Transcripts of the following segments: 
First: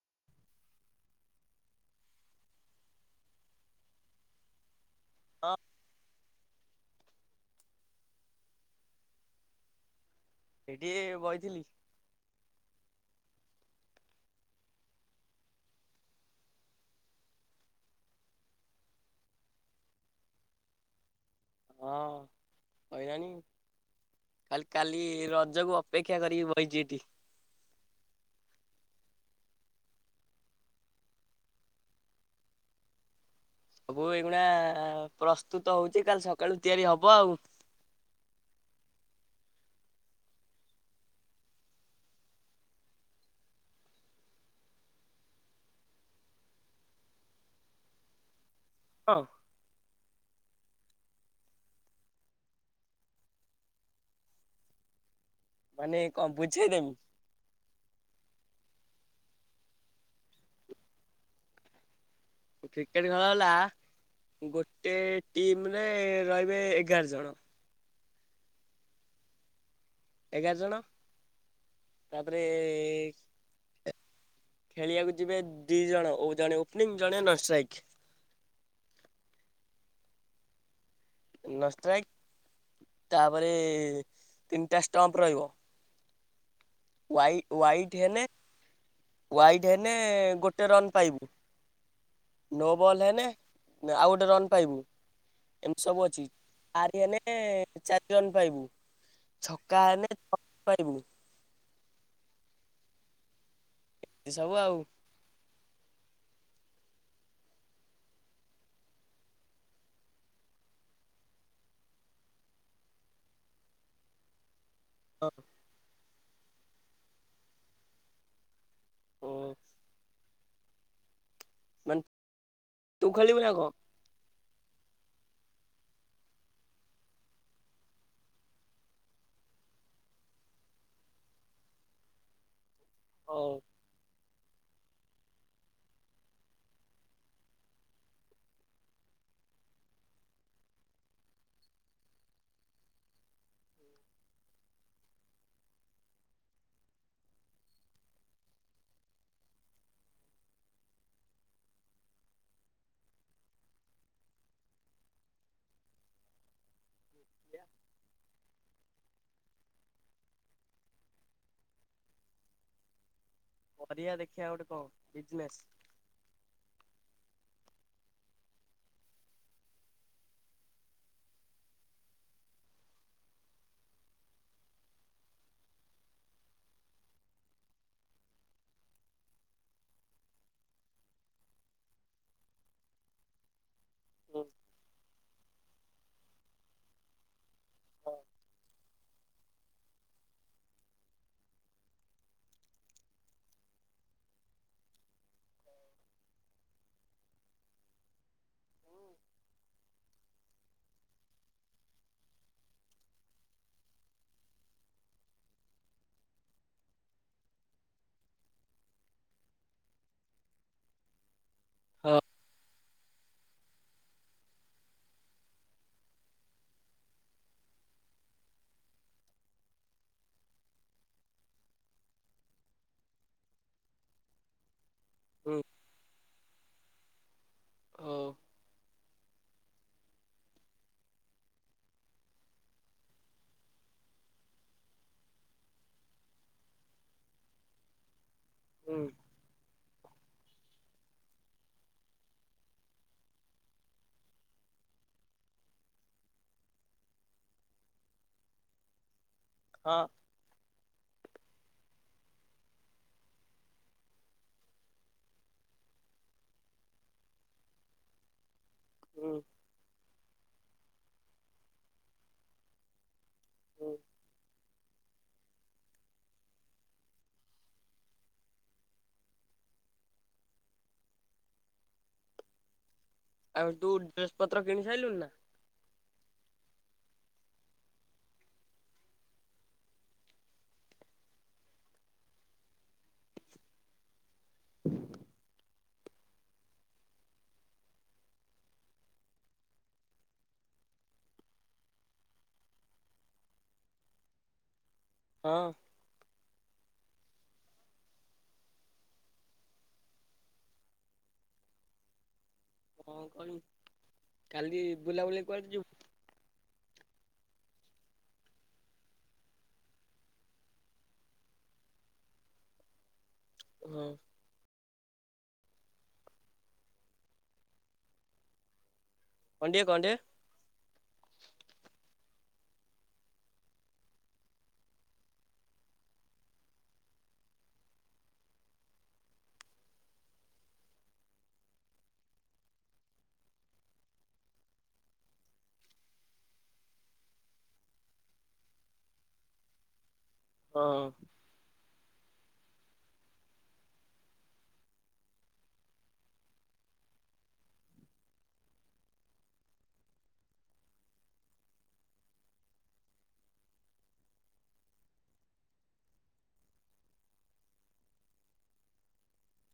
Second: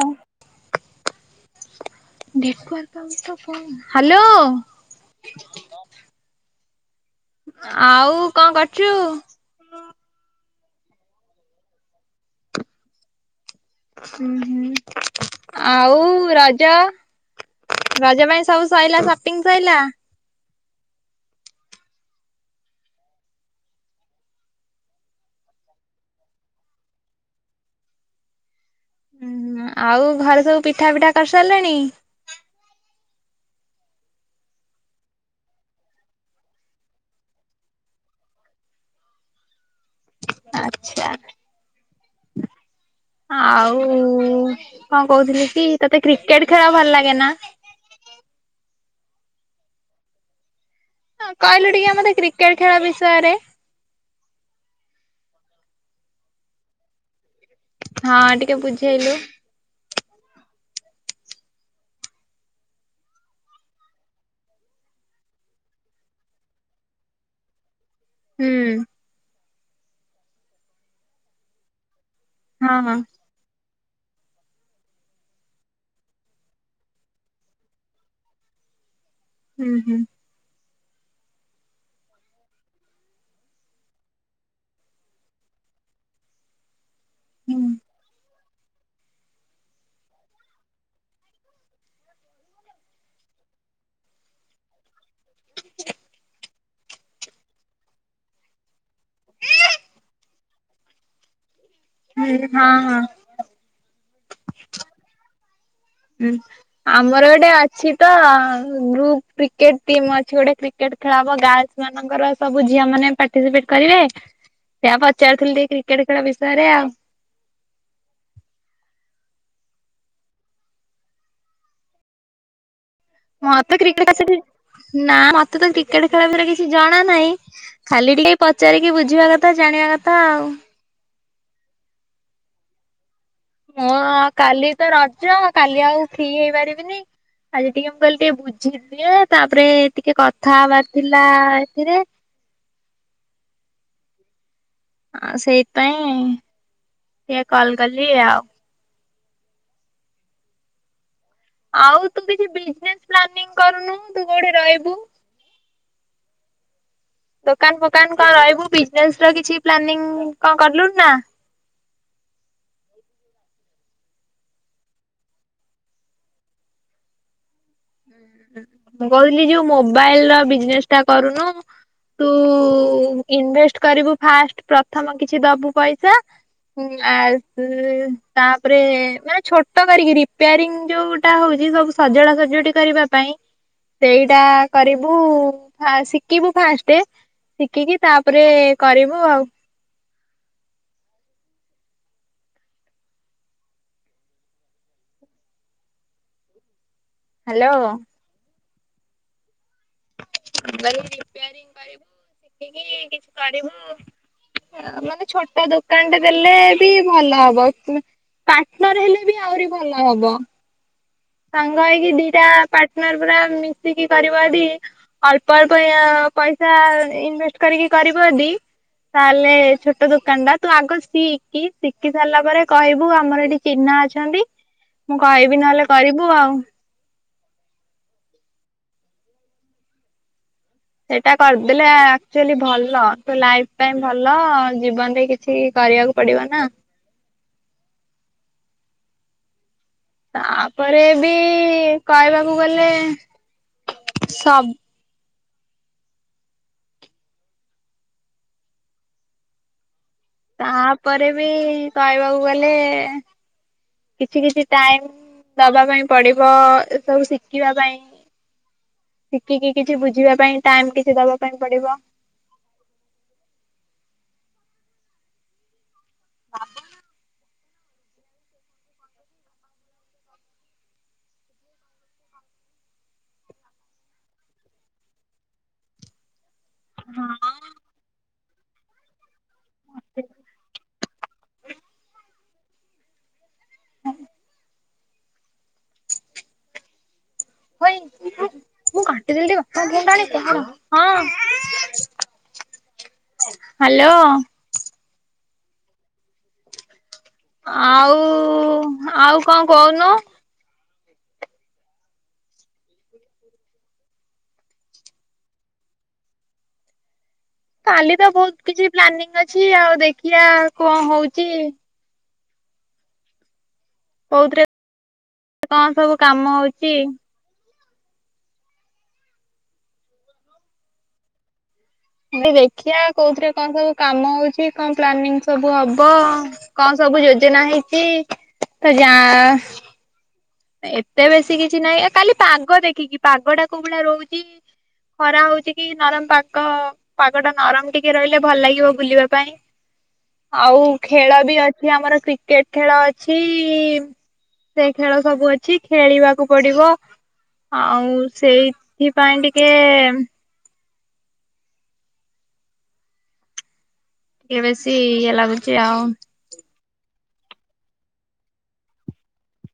ହଁ। ହାଲୋ। ହଁ। ଆଉ କଣ କରୁଛୁ? ଏଠି ବଇଥିଲି। ହୁଁ ହୁଁ ଆଉ ରଜ। ରଜ ପାଇଁ ସବୁ ସଇଲା ସପିଙ୍ଗ ସଇଲା। ହଁ ସଇଲାଣି। କାଲ କାଲି ରଜକୁ ଅପେକ୍ଷା କରିକି ବଇଛି ଏଠି। [unintelligible] ଉୁଁ ଆଉ ଘରେ ସବୁ ପିଠା ପିଠା କରିସାରିଲେଣି। ସବୁ ଏଇଖୁଣା ପ୍ରସ୍ତୁତ ହଉଚି କାଲି ସକାଳୁ ତିଆରି ହବ ଆଉ। ହ [unintelligible] ଆଚ୍ଛା। ଆଉ କଣ କହୁଥିଲି କି ତତେ କ୍ରିକେଟ ଖେଳ ଭଲ ଲାଗେ ନା। ହ [unintelligible] ହଁ। ହଁ କହିଲୁ ଟିକେ ମତେ କ୍ରିକେଟ ଖେଳ ବିଷୟରେ। ମାନେ କଣ ବୁଝେଇ ଦେମି। ହଁ ଟିକେ ବୁଝେଇଲୁ। କ୍ରିକେଟ ଖେଳ ହେଲା। ଗୋଟେ ଟିମ ରେ ରହିବେ ଏଗାର ଜଣ। ହୁଁ। ଏଗାର ଜଣ ତାପରେ। ହଁ ହଁ ଖେଳିବାକୁ ଯିବେ ଦି ଜଣ ଓ ଜଣେ ଓପନିଂ ଜଣେ ନନଷ୍ଟ୍ରାଇକ୍। ହୁଁ ହୁଁ। ନଷ୍ଟ୍ରାଇକ୍। ତାପରେ ତିନିଟା ଷ୍ଟମ୍ପ ରହିବ। ୱାଇ ୱାଇଡ ହେନେ ୱାଇଡ ହେନେ ଗୋଟେ ରନ୍ ପାଇବୁ। ନୋ ବଲ୍ ହେନେ ଆଉ ଗୋଟେ ରନ୍ ପାଇବୁ। ଏମତି ସବୁ ଅଛି ଆରିଏନେ ଚାରି ରନ୍ ପାଇବୁ। ଛକା ହେନେ ଛ ପାଇବୁ। ରେ ହଁ ହଁ। ଏ ସବୁ ଆଉ। ଉଁ ଆମର ଗୋଟେ ଅଛି ତ ଗ୍ରୁପ କ୍ରିକେଟ ଟିମ୍ ଅଛି ଗୋଟେ କ୍ରିକେଟ ଖେଳ ହବ ଗାର୍ଲସ ମାନଙ୍କର ସବୁ ଝିଆ ମାନେ ପାର୍ଟିସିପେଟ କରିବେ। ସେଇଆ ପଚାରୁଥିଲି ଟିକେ କ୍ରିକେଟ ଖେଳ ବିଷୟରେ ଆଉ। ଓ। ମାନ ମତେ କ୍ରିକେଟ ଆସେ କି। ନା ମତେ ତ କ୍ରିକେଟ ଖେଳ ବିଷୟରେ କିଛି ଜଣା ନାହିଁ, ଖାଲି ଟିକେ ପଚାରିକି ବୁଝିବା କଥା। ଜାଣିଆ କଥା ଆଉ। ହଉ। ମୁଁ କାଲି ତ ରଜ କାଲି ଆଉ ଫ୍ରି ହେଇପାରିବିନି। ଆଜି ଟିକେ ମୁଁ କହିଲି ଟିକେ ବୁଝିଦିଏ ତାପରେ ଟିକେ କଥା ହବାର ଥିଲା ଏଥିରେ। ହଁ ସେଇଥ ପାଇଁ ଟିକେ କଲ କଲି ଆଉ। ଆଉ ତୁ କିଛି ବିଜନେସ ପ୍ଲାନିଙ୍ଗ କରୁନୁ ତୁ କୋଉଠି ରହିବୁ? ଦୋକାନ ଫୋକାନ କଣ ରହିବୁ କି? ଏକ୍ସଟ୍ରା କିଛି ପ୍ଲାନିଙ୍ଗ କଁ କରଲୁଣି ନା? କରିଆ ଦେଖିଆ ଗୋଟେ କ ବିଜନେସ୍। ମୁଁ କହୁଥିଲି ଯୋଉ ମୋବାଇଲର ବିଜନେସ ଟା କରୁନୁ। ତୁ ଇନଭେଷ୍ଟ କରିବୁ ଫାଷ୍ଟ ପ୍ରଥମ କିଛି ଦବୁ ପଇସା ଉଁ ଆସ ତାପରେ ମାନେ ଛୋଟ କରିକି ରିପ୍ୟାରିଙ୍ଗ ଯୋଉଟା ହଉ ସବୁ ସଜଡା ସଜଡି କରିବା ପାଇଁ ସେଇଟା ହୁଁ କରିବୁ ଶିକିବୁ ଫାଷ୍ଟେ। ଶିଖିକି ହଉ ତାପରେ କରିବୁ ଆଉ। ହ୍ୟାଲୋ। [unintelligible] ରିପ୍ୟାରିଂ କରିବୁ ଶିଖିକି କିଛି କରିବୁ ମାନେ ଛୋଟ ଦୋକାନଟେ ଦେଲେ ବି ଭଲ ହବ। ପାର୍ଟନର ହେଲେ ବି ଆହୁରି ଭଲ ହବ। ସାଙ୍ଗ ହେଇକି ଦିଟା ପାର୍ଟନର ପୁରା ମିଶିକି କରିବ ଦି ଅଳ୍ପ ଅଳ୍ପ ୟ ପଇସା ଇନଭେଷ୍ଟ କରିକି କରିବ ଯଦି ତାହେଲେ ଛୋଟ ଦୋକାନଟା ତୁ ଆଗ ଶିଖି, ଶିଖି ସାରିଲା ପରେ କହିବୁ ଆମର ଏଠି ଚିହ୍ନା ଅଛନ୍ତି। ମୁଁ କହିବି ହୁଁ ନହେଲେ ଙ୍କୁ ଆଉ। ଓ। ସେଇଟା କରିଦେଲେ ଆକଚୁଆଲି ଭଲ ତୁ ଲାଇଫ ଟାଇମ ପାଇଁ ଭଲ ଜୀବନରେ କିଛି କରିବାକୁ ପଡିବ ନା। ହୁଁ। ତାପରେ ବି କହିବାକୁ ଗଲେ ସବ ହଁ। ତାପରେ ବି କହିବାକୁ ଗଲେ କିଛି କିଛି ଟାଇମ ଦବା ପାଇଁ ପଡିବ, ଏ ସବୁ ଶିଖିବା ପାଇଁ। ଶିଖିକି କିଛି ବୁଝିବା ପାଇଁ। ଟାଇମ କିଛି ଦବା ପାଇଁ ପଡିବ। ହୁ। ଆଉ ତୁ ଡ୍ରେସ ପତ୍ର କିଣି ସାରିଲୁଣି ନା? ହଁ ଅଁ। [unintelligible] ହଇ। ମୁଁ କାଟି ଦେଲି ଟିକେ କଥା ହେଲାଣି କର ହଁ ଅଁ ହ୍ୟାଲୋ। ହଁ। ଆଉ ଆଉ କଣ କହୁନୁ? କଣ କହିବି କାଲି ବୁଲାବୁଲି କୁଆଡେ ଯିବୁ। କାଲି ତ ବହୁତ କିଛି ପ୍ଲାନିଂ ଅଛି ଆଉ ଦେଖିବା କଣ ହଉଚି। ହଁ କୋଉଥିରେ କଣ ସବୁ କାମ ହଉଚି। କଁଟିଏ କଣ୍ଟେ। େ ଦେଖିବା କୋଉଥିରେ କଣ ସବୁ କାମ ହଉଛି କଣ ପ୍ଲାନିଂ ସବୁ ହବ କଣ ସବୁ। ଯୋଜନା ହେଇଛି ତ ଯା ଏତେ ବେଶୀ କିଛି ନାହିଁ କାଲି ପାଗ ଦେଖିକି ପାଗଟା କୋଉ ଭଳିଆ ରହୁଛି। ଖରା ହଉଚି କି ନରମ ପାଗ ପାଗଟା ନରମ ଟିକେ ରହିଲେ ଭଲ ଲାଗିବ ବୁଲିବା ପାଇଁ। [inaudible] ଆଉ ହଁ ଖେଳବି ଅଛି ଆମର କ୍ରିକେଟ ଖେଳ ଅଛି ସେ ଖେଳ ସବୁ ଅଛି ଖେଳିବାକୁ ପଡିବ। ଆଉ ସେଇଥିପାଇଁ ଟିକେ ଏ ଟିକେ ବେଶି ଇଏ ଲାଗୁଛି ଆଉ।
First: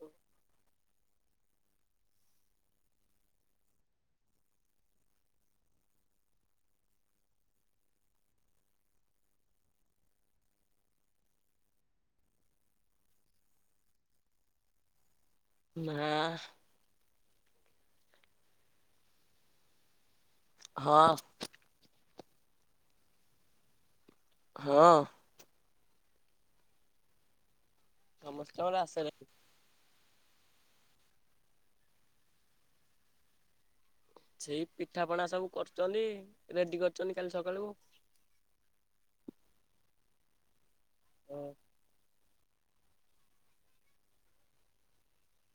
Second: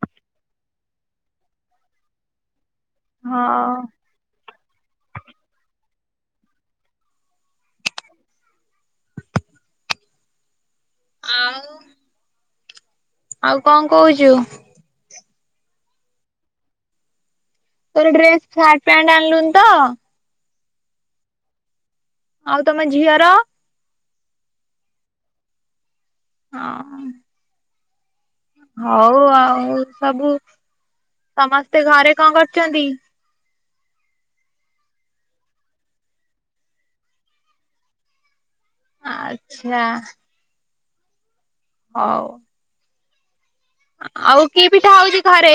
ହ [inaudible] ହଁଅଁ ଆଉ। ଆଉ କଣ କହୁଚୁ? ମା ଆ ତୋର ଡ୍ରେସ ସାର୍ଟ ପ୍ୟାଣ୍ଟ ଆଣିଲୁନି ତ? ହଁ। ଆଉ ତମ ଝିଅର? ହଁ। ହଁ। ସମସ୍ତଙ୍କର ଆଶୀର୍ବାଦ। ହଉ ଆଉ ସବୁ ସମସ୍ତେ ଘରେ କଣ କରୁଛନ୍ତି? ସେଇ ପିଠାପଣା ସବୁ କରୁଛନ୍ତି ରେଡି କରିଛନ୍ତି କାଲି ସକାଳକୁ। ଆଚ୍ଛା। ହ [inaudible] ହଉ। ଆଉ କି ପିଠା ହଉଛି ଘରେ?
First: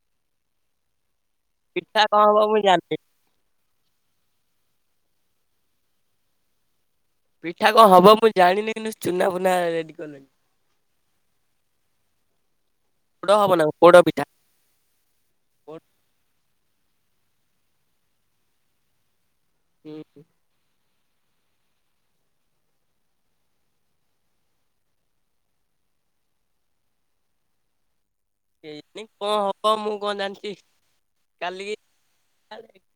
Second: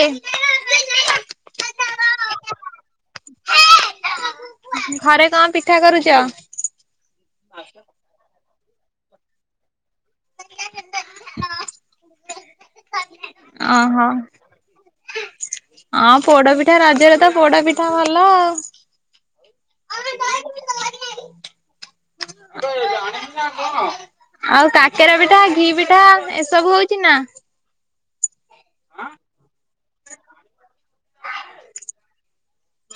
ପିଠା କଣ ହବ ମୁଁ ଜାଣିନି। ଘରେ କଣ ପିଠା କରୁଚ? ପିଠା କଣ ହବ ମୁଁ ଜାଣିନି କିନ୍ତୁ ଚୁନାଫୁନା ରେଡି କଲେଣି। ହଁ [inaudible] ପୋଡ ହବ ନା ପୋଡ ଓହୋ ପିଠା। ହଁ ପୋଡପିଠା ରଜରେ ତ ପୋଡପିଠା ଭଲ ଆଉ। ହୁଁ। ବ [inaudible] ଆଉ କାକେରା ପିଠା ଘି ପିଠା ଏସବୁ ହଉଛି ନା? କେଜାଣି କଣ ହବ ମୁଁ କଣ ଜାଣିଛି କାଲିକି ଆ [inaudible]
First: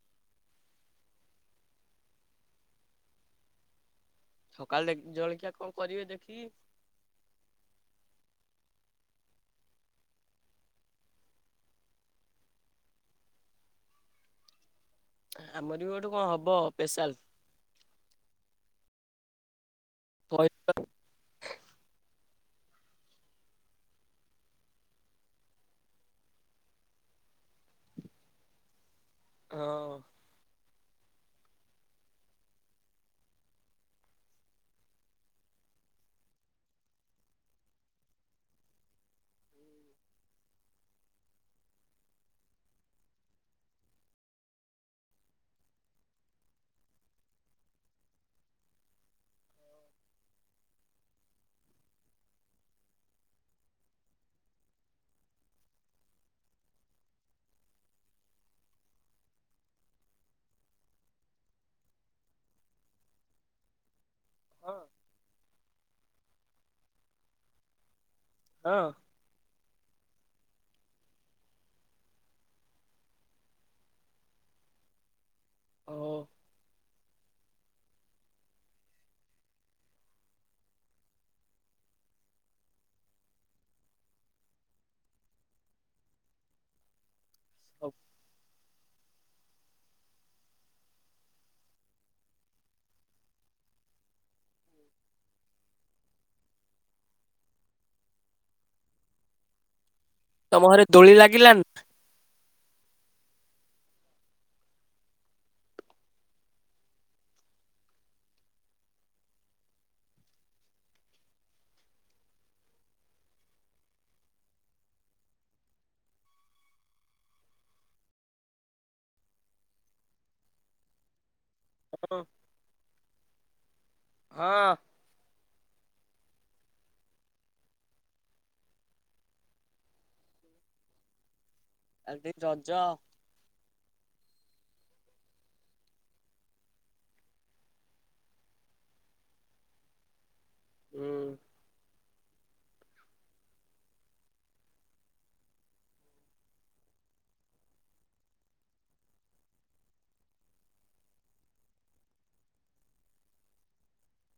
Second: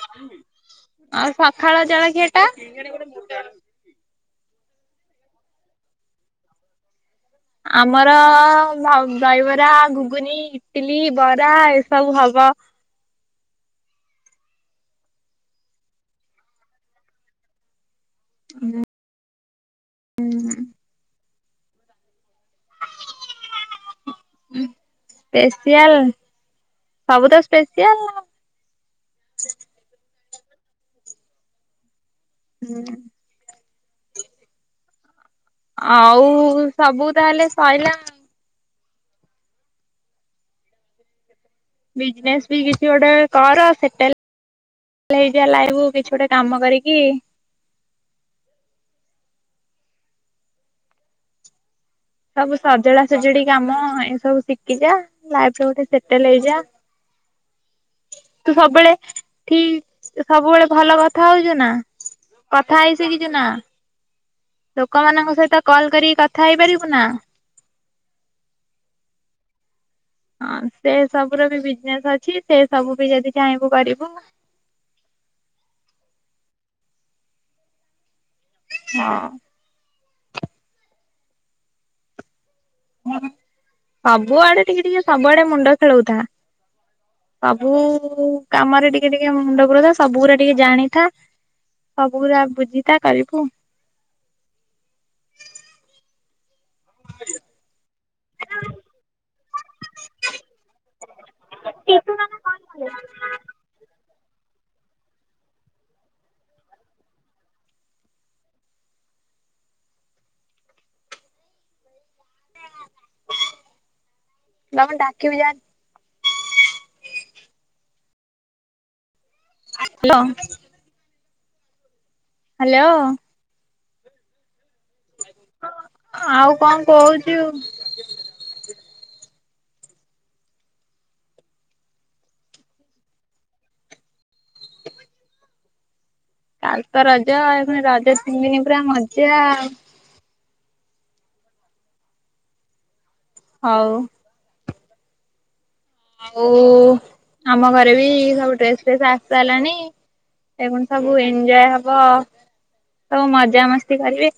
ଆଉ ସକାଳ ଜଳଖିଆଟା। ସକାଳେ ଦେଖିକି ଜଳିଖିଆ କଣ କରିବେ ଦେଖିକି। ଆମର ଅ ଦହିବରା ଘୁଗୁନି ଇଟିଲି ବରା ଏସବୁ ହଉ ଵ ଅ ଆମର ବି ଗୋଟେ କଣ ହବ ସ୍ପେଶାଲ। କହି [inaudible] ସ୍ପେସିଆଲ। ସବୁ ତ ସ୍ପେଶିଆଲ। ହଁ। ହୁଁ। ଆଉ ସବୁ ତାହେଲେ ସଇଲା ଆଉ। ବିଜନେସ୍ ବି କିଛି ଗୋଟେ କର। ସେଟେଲ ହେଇଯା। ଲାଇବୁ କିଛି ଗୋଟେ କାମ କରିକି। ସବୁ ସଜଡାସଜୁଡି କାମ ଏ ସବୁ ଶିଖିଯା ଲାଇଫରେ ଗୋଟେ ସେଟଲ୍ ହେଇଯା। [inaudible] ତୁ ସବୁବେଳେ ଠିକ୍, ସବୁବେଳେ ଭଲ କଥା ହଉଛୁ ନା? କଥା ହେଇଶିଖିଛୁ ନା? ଲୋକମାନଙ୍କ ସହିତ କଲ କରିକି କଥା ହେଇପାରିବୁ ନା? ହଁ। ହଁ ସେ ସବୁର ବି ବିଜନେସ୍ ଅଛି। ସେସବୁ ବି ଯଦି ଚାହିଁବୁ କରିବୁ। [inaudible] ଅଓ, ହଁ। ହୁଁ, ସବୁଆଡେ ଟିକେଟିକେ ସବୁଆଡେ ମୁଣ୍ଡ ଖେଳଉଥା। ସବୁ କାମରେ ଟିକେଟିକେ ମୁଣ୍ଡ ପୁରଉଥା ସବୁଗୁରା ଟିକେ ଜାଣିଥା ସବୁଗୁରା ବୁଝିଥା କାଲ୍ କୁ ତମ ଘରେ ଦୋଳି ଲାଗିଲାନ୍? ବାବା ଡାକିବୁ ଯାଆନି। ଲୋ! ହଁ। ହେଲୋଓଁ! ହଁ। ଆଉ କଣ କହୁଚୁ? ଆ ଦେଇ ରଜ କାଲିତ ରଜ ଆଉ, ଫୁଣି ରଜ ତିନଦିନ ପୁରା ମଜା ଆଉ। ହୁଁ। ହଉ। ଆଉ ଆମ ଘରେ ବି ସବୁ ଡ୍ରେସ ଫ୍ରେସ୍ ଆସ୍ ସାଇଲାଣି। ଏ ଫୁଣି ସବୁ ଏନ୍ଜୟ ହବ। ହଉ ମଜା ମସ୍ତି କରିବେ।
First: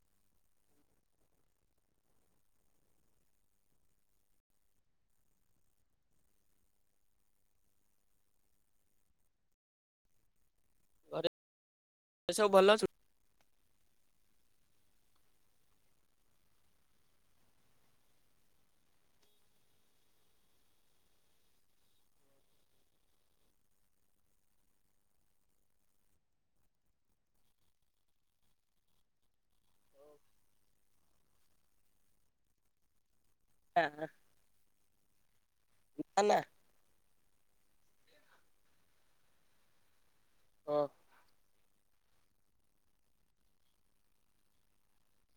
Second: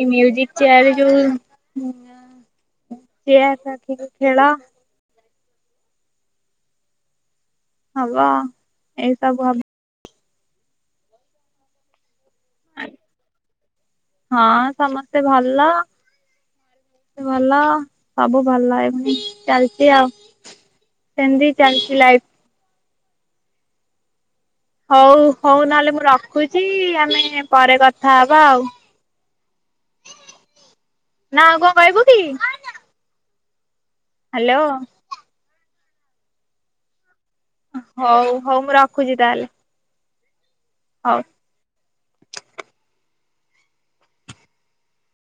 ଏ ମ୍ୟୁଜିକ ଚେୟାରେ ଯୋଉ ଉଁ ଅ ଚେୟାର ସାଥି ରେ ଖେଳ। ହବ, ଏଇସବୁ ହବ। ଏସବୁ ଭଲ ଅଛୁ। ହଁ ସମସ୍ତେ ଭଲ। ଭଲ, ସବୁ ଭଲ। ଏମିତି ଚାଲିଛି ଆଉ। ସେମତି ଚାଲଛି ଲାଇଫ୍। ହଉ, ହଉ ନହେଲେ ମୁଁ ରଖୁଛି। ଆମେ ପରେ କଥା ହବା ଆଉ। ନା ଆଉ କଣ କହିବୁ କି? ହ୍ୟାଲୋ! କି ପାଲା ହଉ, ହଉ ମୁଁ ରଖୁଛି। ତାହେଲେ। ହଁ। ହଉ।